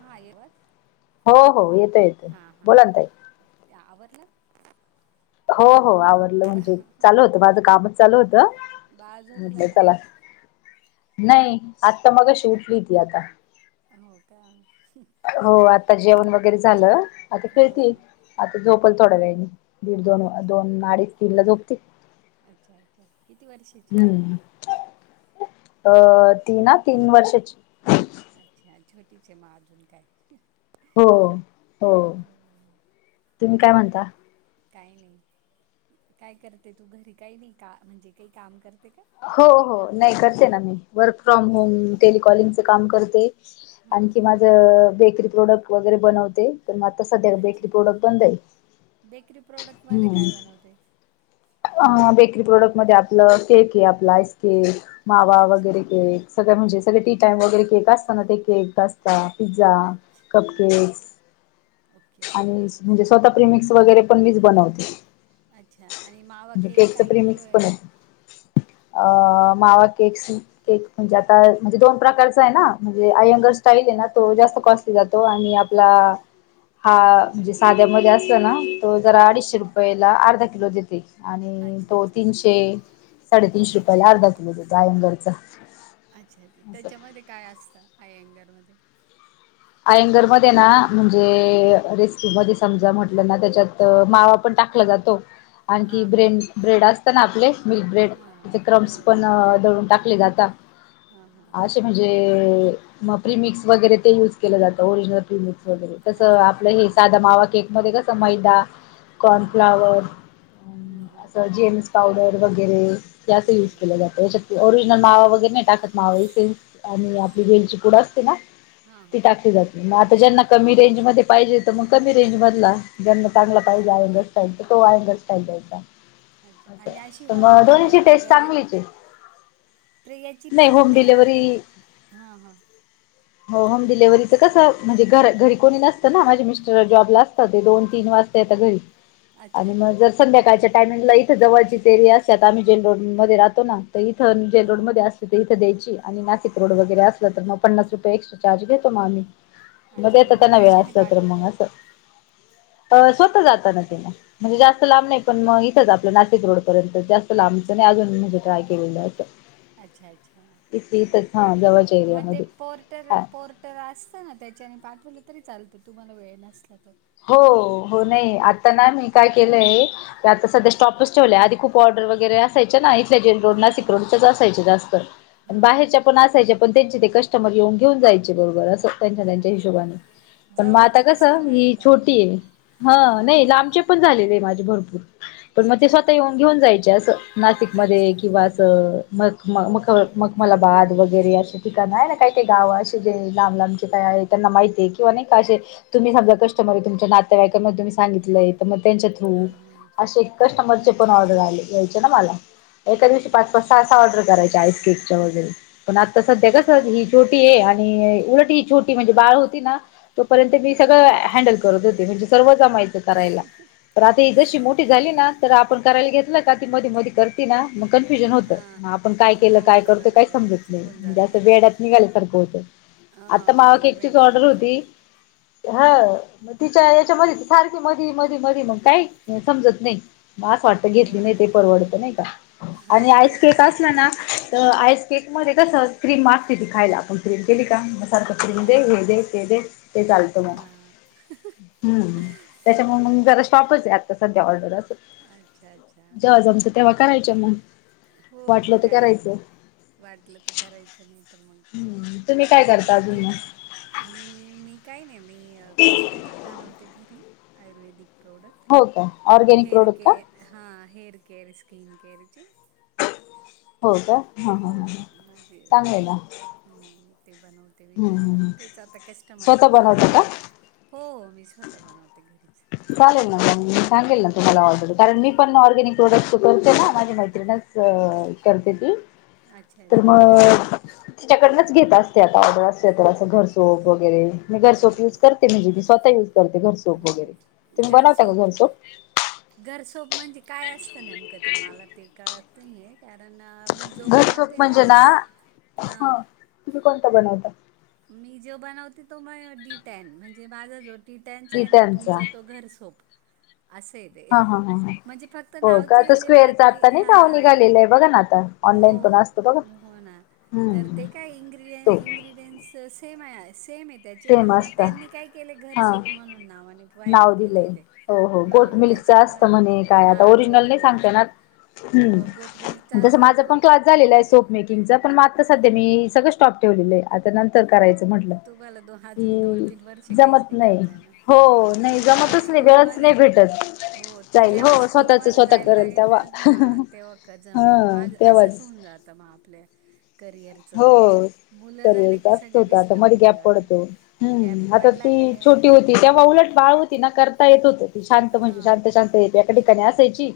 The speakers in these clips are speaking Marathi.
हा येवच हो हो येतो येतो बोला त ये आवडलं हो हो आवड म्हट म्हणजे चालू होत माझं कामच चालू होतं बाळ झोपलं म्हट का चला नाही आताता मग श उठली ती आता हो का हो आता जेवण वगैरे झालं आता हा खेळती आता झोपल थोड्या वेळाने दीड दोन अच्छा दोन अडीच तीन ला झोपते अच्छा अच्छा किती वर्षाची आहे हम्म अ ती ना तीन वर्षाची अच्छा छोटीच मा अजून काय हो हो हम्म, तुम्ही काय म्हणता काय नाही काय करते तू घरी काही नाही का म्हणजे काही काम करते का हो हो नाही करते ना मी वर्क फ्रॉम होम टेलिकॉलिंगच काम करते हा आणखी माझ बेकरी प्रोडक्ट वगैरे बनवते तर मग आता सध्या अच्छा बेटरी अच्छा प्रोडक्ट बंदई बेकरी प्रोडक्टमध्ये काय हम्म बनवते बेकरी प्रोडक्ट मध्ये आपलं केक आहे आपला आईस्के मावा अच्छा वगैरे के सगळं म्हणजे सगळे टी टाइम वगैरे केक असताना ते केक ता पिझ्झा अच्छा कप केक ओके आणि ओके म्हणजे स्वतः प्रिमिक्स वगैरे पण मीच बनवते अच्छा आणि मावा म्हणजे केक केकच काय किलो प्रिमिक्स आहे पण अ मावा केक्स केक म्हणजे आता म्हणजे दोन प्रकारच आहे ना म्हणजे आय्यंगर हां स्टाईल आहे ना तो जास्त कॉस्टली जातो आणि आपला हा म्हणजे साध्यामध्ये असत ना तो जरा हां अडीचशे रुपयेला अर्धा किलो देते आणि अच्छा तो अच्छा तीनशे साडेतीीनशे अच्छा रुपयाला अर्धा तुम कायंघरचा अच्छा अच्छा त्याच्यामध्ये काय असतं आय एंगरमध्येध्ये आयंगर मध्ये ना म्हणजे र क म समजा म्हटलं ना त्याच्यात मावा पण टाकला जातो आणखी हां हां ब्रेड ब्रेड असत ना आपले मिल्क ब्रेड हां तिथे हो क्रम्स पण दळून टाकले जातात हा हा असे म्हणजे मग प्रिमिक्स वगैरे ते यूज केलं जातं ओरिजिनल प्रिमिक्स वगैरे तसं अच्छा अच्छा आपलं हां हे साधा मावा केक मध्ये कसं मैदा हां हां कॉर्नफ्लावर हां हां असं जेएम पावडर वगैरे याच यूज हं केले जातं त्याच्यात ओरिजिनल मावा वगैरे नाही टाकत मावा ह सेल्स आणि आपली वेलची कुडं असते ना हां ती हां हां टाकली जाते मग आता ज्यांना अच्छा कमी रेंजमध्ये पाहिजे तर मग कमी रेंजमधला ज्यांना चांगला पाहिजे अच्छा आयंगर स्टाईल तो आयंगर स्टाईल द्यायचा अच्छा असं आणि अशी तर होम मग दोन्हीची डिलिव्हरी टेस्ट वगैरे चांगलीच आहे प्रियाची पण होम नाही आता डिलेव्हरी हा हां हो डिलेव्हच कसं म्हणजे घ घरी कोणी नसतं ना माझे मिस्टर जॉब ला असतं ते दोन तीन वाजता येत घरी अच्छा आणि मग अच्छा जर संध्याकाळच्या टायमिंगला इथे जवळची ते एरी असत तर आम्ही जेंलोड मध्ये राहतो ना तर इथं जे हां रोडमध्येध्ये असले ते इथं द्याची आणि नाशिक रोड वगैरे असलं तर मग पन्नास रुपये एक्स्ट्रा चार्ज घेत म् मध्ये अच्छा आणि आता मग त्यांना वेळ कशाने असतात पाठवता मग असं अ स्वत जात ना तिन म्हणजे जास्त ओ लाभ नाही पण मग इथंच आपलं नाशिक रोडपर्यंत जास्त लांबचं आणि अजून म्हणजे ट्राय केलेलं होतं अच्छा अच्छा बरं जवळच्या मग ते एरियामध्ये पोर्टर हा पोर्ट तर असतं ना त्याच्याने पाठवलं तरी चालतं तुम्हाला वेळ नसला तर हो हो नाही आता ना मी काय केलंय ते आता सध्या स्टॉपच ठेवल्या आधी खूप ऑर्डर वगैरे असायच्या ना इथल्या जे रोड नासिक रोड त्याच असायचे जास्कर हा हा बाहेरच्या पण असायच्या पण त्यांचे ते कस्टमर येऊन घेन जायचे बरोबर अस हो त्यांच्या हिशोबाने पण मग आता जवळचे कस ह कस्टमर येतात ना छोटी आहे हा नाही लांबचे पण झालेले माझे भरपूर पण मग ते अच्छा स्वतः येऊन घेऊन जायचे असं अच्छा नाशिकमध्येध्ये किंवा असं मग मग मग मगमाला बाद वगैरे असे ठिकाणं आहे ना काही काही गावं असे जे लांब लांबचे काय आहेत त्यांना माहितीे किंवा नाही का अे तुम्ही समा कटमर आहे तुमच्या नाते्यावाईकांना तुम्ही सांगितलंय तर मग त्यांच्या थ्रू हा हा असे कस्टमरचे पण अच्छा अच्छा ऑर्डर आले यायचे ना मला एका दिवशी पाच पाच अच्छा सहा असा ऑर्डर करायचा आईसकेकच्या वगैरे पण आता सध्या कस हो ही का ज आणि उलटीी छोटी म्हणजे बाळ होती ना तोपर्यंत मी हा सगळं क तर आपण करायला घेतलं का ती म म कर ना हा होतग आपण काय हो के काय करत बरोबर काही आहे समत नाही चुकून म्हणजे असं जातं ना वेड्यात निघाल्यासारखं होतं हा आता मावा केकचीच मेजरमेंट ऑर्डर चुकून होती जातं हा मग तिच्या याच्यामध्ये सारखी मधी मधी मधी मग काही समजत नाही म असं वाटतं घेतली हो नाही ना ते परवडत नाही का हा आणि तेच आईसकक असला ना तर आईस केक मध्ये कस क्रीम मारती ती खायला आपण क्रीम केली का सारख हा फिंग दे हा हे दे ते दे ते चालतो मग ह हम् त्याच्यामुळे मग जरा शॉपच आहे आता सध्या ऑर्डर अस अच्छा अच्छा जेव्हा जमतं तेव्हा करायचं मग हो वाटलं मग तर काय करायचं वाटलं तर करायचं नाही तर मग हम्म तुम्ही काय करता आता अजून तेी मग मी मी काय नाही मी कॉस्मॅटिक बनवते घरी आयुर्वेदिक प्रोडक्ट हो का ऑर्गॅनिक हेअर रोड का केअर हां हेअर केअर स्कीिन केअरची हो का हा हा हो हा माझे चांगलं आहे ना हम्म ते बनवते मी हम्म घरी हम्म तेच आता स्वतः कस्टमरचे बनवता चालले का? हो मी स्वतः बनवते घरीच चालेल ना मी सांगेल ना तुम्हाला ऑलरडी कारण मी पण ऑर्गॅनिक प्रोडक्ट् करते ना माझी मैत्रीण करते ती अच्छा तर अच्छा मग तिच्याकडनंच घेत असतेतावडर असते तर असं अच्छा घरसोप अच्छा वगैरे मी घरसोप यूज हां करत ते म्हणजे ते स्वतः युज करते घरसोप वगैरे तुम्ही गर बनवता का सोप घरसोप? घरसोप म्हणजे काय असतं न नेमकं ते मला ते कळत नाहीय कारण मी जो घरसोप बनवते ना म्हणजे ह हा तुम्ही कोणता बनवता मी जे बनवते तो म डी टेन म्हणजे माझा जो ति त्यांच आहे ना गिटांचा तुमचा तो घर सोप असेच हा हा हा हा म्हणजे फक्त हो का तो नावचेजे स्क्वेअरचा बाकी आता नाही हा का ओ निघालेला आहे बघा ना आता हो ऑनलाईन पण असतो बघा हो हो ना तर हम्म ते काय इड तो इंग्र्रीडियनट्स सेम सेमेत त्याची पण सेम मग असता त्यांनी काय केले हा घरसोप म्हणून नावाने व्हायरल नाव दिलंय केलेय ते हो हो हां गोटमल्कचं त्याच्यामुळे असतं म्हणे काय आता हां ओरिजिनल घोट नाही सांगते ना मिल्कचा हो गोट मिल्कचा हम् तस असतो माझ पण तो क झालेलं आहे सोप मेकिंग च पण मात्र सध्या मी सगळं स्टॉप ठेवलेलं आहे आता नंतर करायचं म्हटलं तुम्हाला दो अजून दोन हम्म तीन वर्ष काहीच जमत नाही करताय ना हो नाही ती जेव्हा जमतच नाही वेळच स्कूलमध्ये नाही भेटत हो ती जाईल हो जेव्हा स्वतःच स्कूलमध्ये स्वतः जायला करेल लागेल ना तेव्हा हा तेव्हा हा जमेल माझ असंच तेव्हाच होऊन जात मग आपल्या करिअर हो करेलच होत आता डिस्टर्ब मध्ये होऊन गॅप जातं पडतो गॅप आता पडला ती काय छोटी होती तेव्हा उलट बाळ ति ना करता येत होत ती शांत म्हणजे हां शांत शांत एका ठिकाणी असायची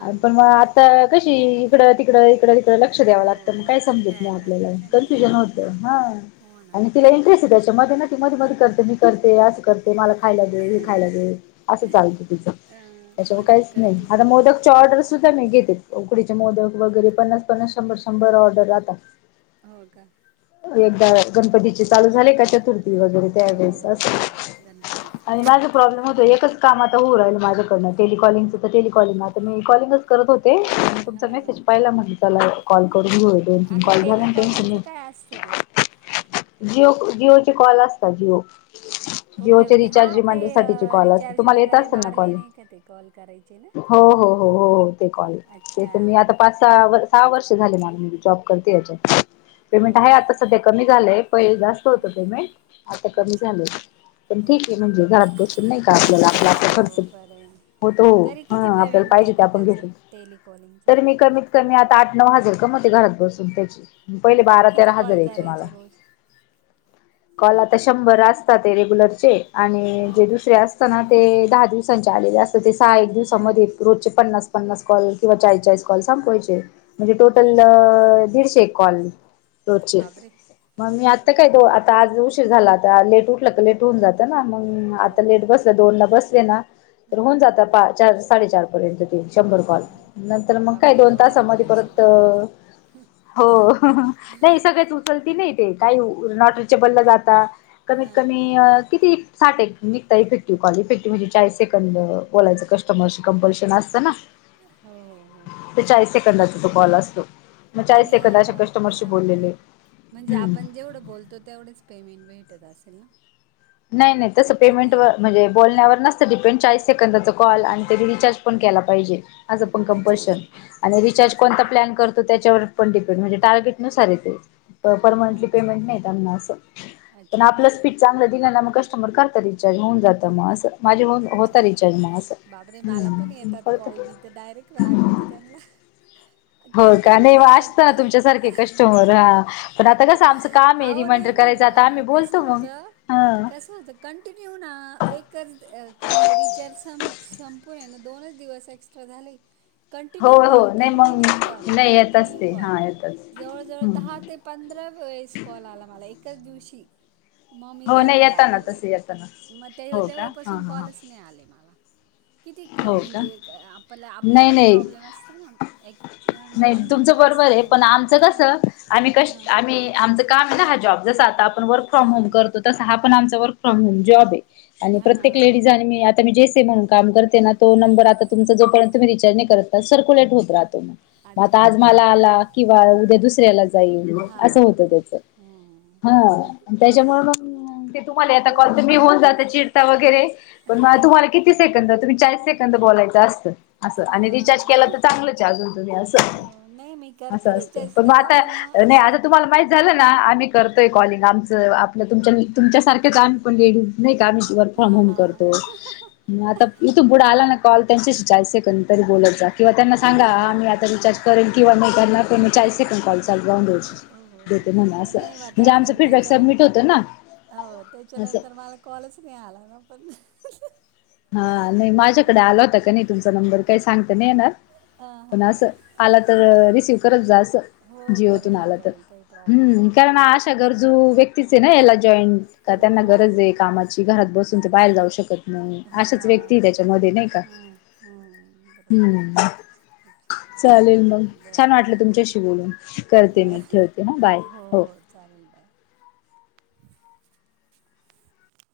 आणि पण मग कशी इकडं तिकडं इकडं तिकडं लक्ष द्यावं हो लागतं मग काय आता समजेल आपलं खेळायला आपल्याला लागली ना ती कन्फ्युजन होत ह हो ना आणि तिला इंटरेस्ट आहे त्याच्यामध्ये मध्ये मध्ये करते मी करते असं करते ते मला खायला दे हे खायला दे असं चालतं तिचं अ त्याच्यामुळे मदत काहीच नाही करते आता ती मोदक चे ऑर्डर सुद्धा मी घेते उकडीचे मोदक वगैरे पन्नास-पन्नास शंभर-शंभर ऑर्डर आता हो का एकदा गणपती चे चालू झाले का चतुर्थी वगैरे हो त्यास हो हो गणपतीच आणि माझे प्रॉब्लेम होत आहे एकच काम आता होऊन राहिल माझ्याकडंन टेलिकॉलिंगच तर टेलिकॉलिंगच आता मी कॉलिंगच करत होते तुमचा हा हा मेसेज पाहिला म्हणज त्याला कॉल करून घेऊ दोन तीन आणि का टेलिकॉलिंगचं तम काय असतं ते? जिओ जिओचे कॉल असता. जिओ ओके जिओच्या ओके हा रिचार्ज ते रिमांडर साठीची अ, कॉल असते रिचार्ज तुम्हाला येत वगैरे असेल ना मारले कॉल नाही का ते कॉल करायचे ना? हो हो हो हो हो ते कॉल ते अच्छा तर मी आता पाच सहा सहा वर्ष झाले मला माझी जॉब करतेजे पेमेंट हो आहे का आता सध्या कमी झालंय पहिला जास्त होतं हां पेमेंट आता कमी अच्छा झालंय. पण ठीक ओके आहे ओके म्हणजे घरात बसून नाही का आपल्याला आपलं आपलं हो खर्च बरंय होतो हा आपल्याला पाहिजे ते आपण घेतो टेलिकॉलिंगचं? तर मी कमी तर मी आता आठ-नऊ हजार कमवते घरात बसून त्याचे पहिले हो का किती बारा-तेरा हजार कॉल यायचे मला करायचे रोज? कॉल आता शंभर असतात ते रेगुलरचे आणि हां जे दुसरे अस असताना ते दहा दिवसांचे आलेले असतात ते सहा एक दिवसामध्ये रोजचे पन्नास-पन्नास कॉल किंवा चाळीस-चाळीस कॉल संपवायचे म्हणजे अरे टोटल बापरे दिडशे कॉल रोजचे बापरे मग मी आता काय आता आज उशी उशीर झाला आता लेट उठल की लेट होऊन जात. मग हो आता लेट बरोबर बसले दोनला बसले ना तर हां होऊन जात पाच चार साडेचार पर्यंत. शंभर काॅल हो. नंतर मग काय बापरे दोन एवढ्या तासामध्ये लोकांशी परत बोलायचं हो अहहह सगळच उचलती नाही ते काही नॉट रिचेबल ला जातात. कमीत हा. कमी किती साठ हे नुसता इफेक्टिव्ह कॉल इफेक्टिव्ह म्हणजे चाळी सेकंद बोलायचं कस्टमरशी कंपल्शन असतं ना हो हो ते चाळीस सेकंदाचा तो कॉल असतो. मग चाळीस आणि अ सेकंद अशा कस्टमरशी ह बोललेले म्हणजे हम्म आपण जेवढं बोलतो तेवढेच पेमेंट भेटत असेल ना. नाही नाही तसं की पेमेंट नाही? व म्हणजे बोलण्यावर नसत. डिपेंड चाळीस सेकंदाचा कॉल आणि त्यांनी रिचार्ज पण केला पाहिजे. असं पण अच्छा कंपल्शन अच्छा आणि रिचार्ज अच्छा. कोणता प्लॅन करत त्याच्यावर पण डिपेंड आहे म्हणजे टार्गेट नुसार आहे ते. हा परमनंटली अच्छा पेमेंट नाही त्यांना असं पण अच्छा आपलं अच्छा. स्पीक चांगलं दिलाना मग कस्टमर करत रिचार्ज होऊन जातं मग असं. माझे होउ अच्छा होतात अच्छा रिचार्ज मग बापरे मला पण असं येतात कळत कॉल मी तर डायरेक्ट रागवते त्यांना हो का कंटिन्यू नाही असत तुमच्यासारखे कस्टमर हा पण आता कसं आमचं काम आहे अहो रिमाइंडर करायचं आता आम्ही बोलतो मग. हा कस होत कंटिन्यू ना एकच अ म्हणजे रिचार्ज संपून हेना दोनच दिवस एक्स्ट्रा झाले. हो कंटिन्यू हो कॉल, नाही मग कंटिन्यू कॉल, नाही येतच कंटिन्यू ते कॉल हा येतच जवळ जवळ दहा ते हम्म पंधरा वेळेस कॉल आला मला एकाच दिवशी. मग मी हो नाही त्यांना येताना रागवले तसे येताना मग ते हो का हा तेव्हापासून हा हा कॉलच नाही आले मला. किती क हो का म्हणजे आपल्याला आपले नाही पण नाही प्रॉब्लेम असतं ना एक अं, नाही दोन तुमचं नंबर बरोबर आहे पण असल्यामुळं आमचं हां कसं. आम्ही हां कष्ट आम्ही आमचं काम आहे ना हा जॉब जस आता आपण वर्क फ्रॉम होम हां करतो. तसा हा पण आमचा वर्क फ्रॉम होम जॉब आहे आणि हां प्रत्येक हां लेडीज आणि मी जेसी म्हणून काम करते. त्यांना तो नंबर आता तुमचा जोपर्यंत तुम्ही रिचार्ज नाही करत तर सर्कुलेट होत राहतो. मग आता अच्छा आज अच्छा मला आला किंवा उद्या दुसऱ्याला जाईल असं हां होतं बरोबर त्याच. हम्म ह त्याच्यामुळे मग ते तुम्हाला येता कॉल म्हणून ते होऊन जातं चिडता वगैरे पण हां माझं हां तुम्हाला किती किती सेकंद तुम्ही चाळीस सेकंद बोलायचं असतं. असं आणि रिचार्ज हां केलं तर चांगलंच अजून तुम्ही हो असं नाही मी असं करते असतं. रिचार्ज म त्याला आता पण मग नाही असं आता तुम्हाला माहित झालं ना आम्ही करतोय कॉलिंग आमच आपलं तुमच्या तुमच्यासारख आम्ही पण लेडीज नाही का आम्ही पण वर्क फ्रॉम हां होम हां हां करतो मग आता इथून पुढे आला ना कॉल त्यांच्याशी चाळीस सेकंद तरी बोलत जा किंवा त्यांना सांगा बरं आम्ही बरं आता रिचार्ज करेल किंवा त्यांना पण चाळीस सेकंद पाहिजेत हो देते म्हण अस नाही मग म्हणजे तेव्हा आमच नंतर फीडबॅक त्याच्यान सबमिट होत ना. हो असं त्याच्यानंतर मला कॉलच नाही आला ना पण. हा नाही माझ्याकडे आला हां होता का नाही तुमचा नंबर काही सांगता नाही येणार. हां पण असं आला हां तर अच्छा अच्छा रिसिव करत जा हो असं जीओतून करेल ना आला तर करेल काही प्रॉब्लेम नाही हम्म कारण करेल अशा गरजू व्यक्तीचे ना याला जॉईंट का हो त्यांना हो गरज आहे कामाची घरात बसून तर बाहेर जाऊ शकत नाही हो अशाच ना हो व्यक्ती त्याच्यामध्ये नाही का हम्म, हम्म, बरोबर हम् अच्छा चालेल मग छान बरं वाटलं चालेल तुमच्याशी बोलून करते मी ठेवते ह बाय हो चालेल बाई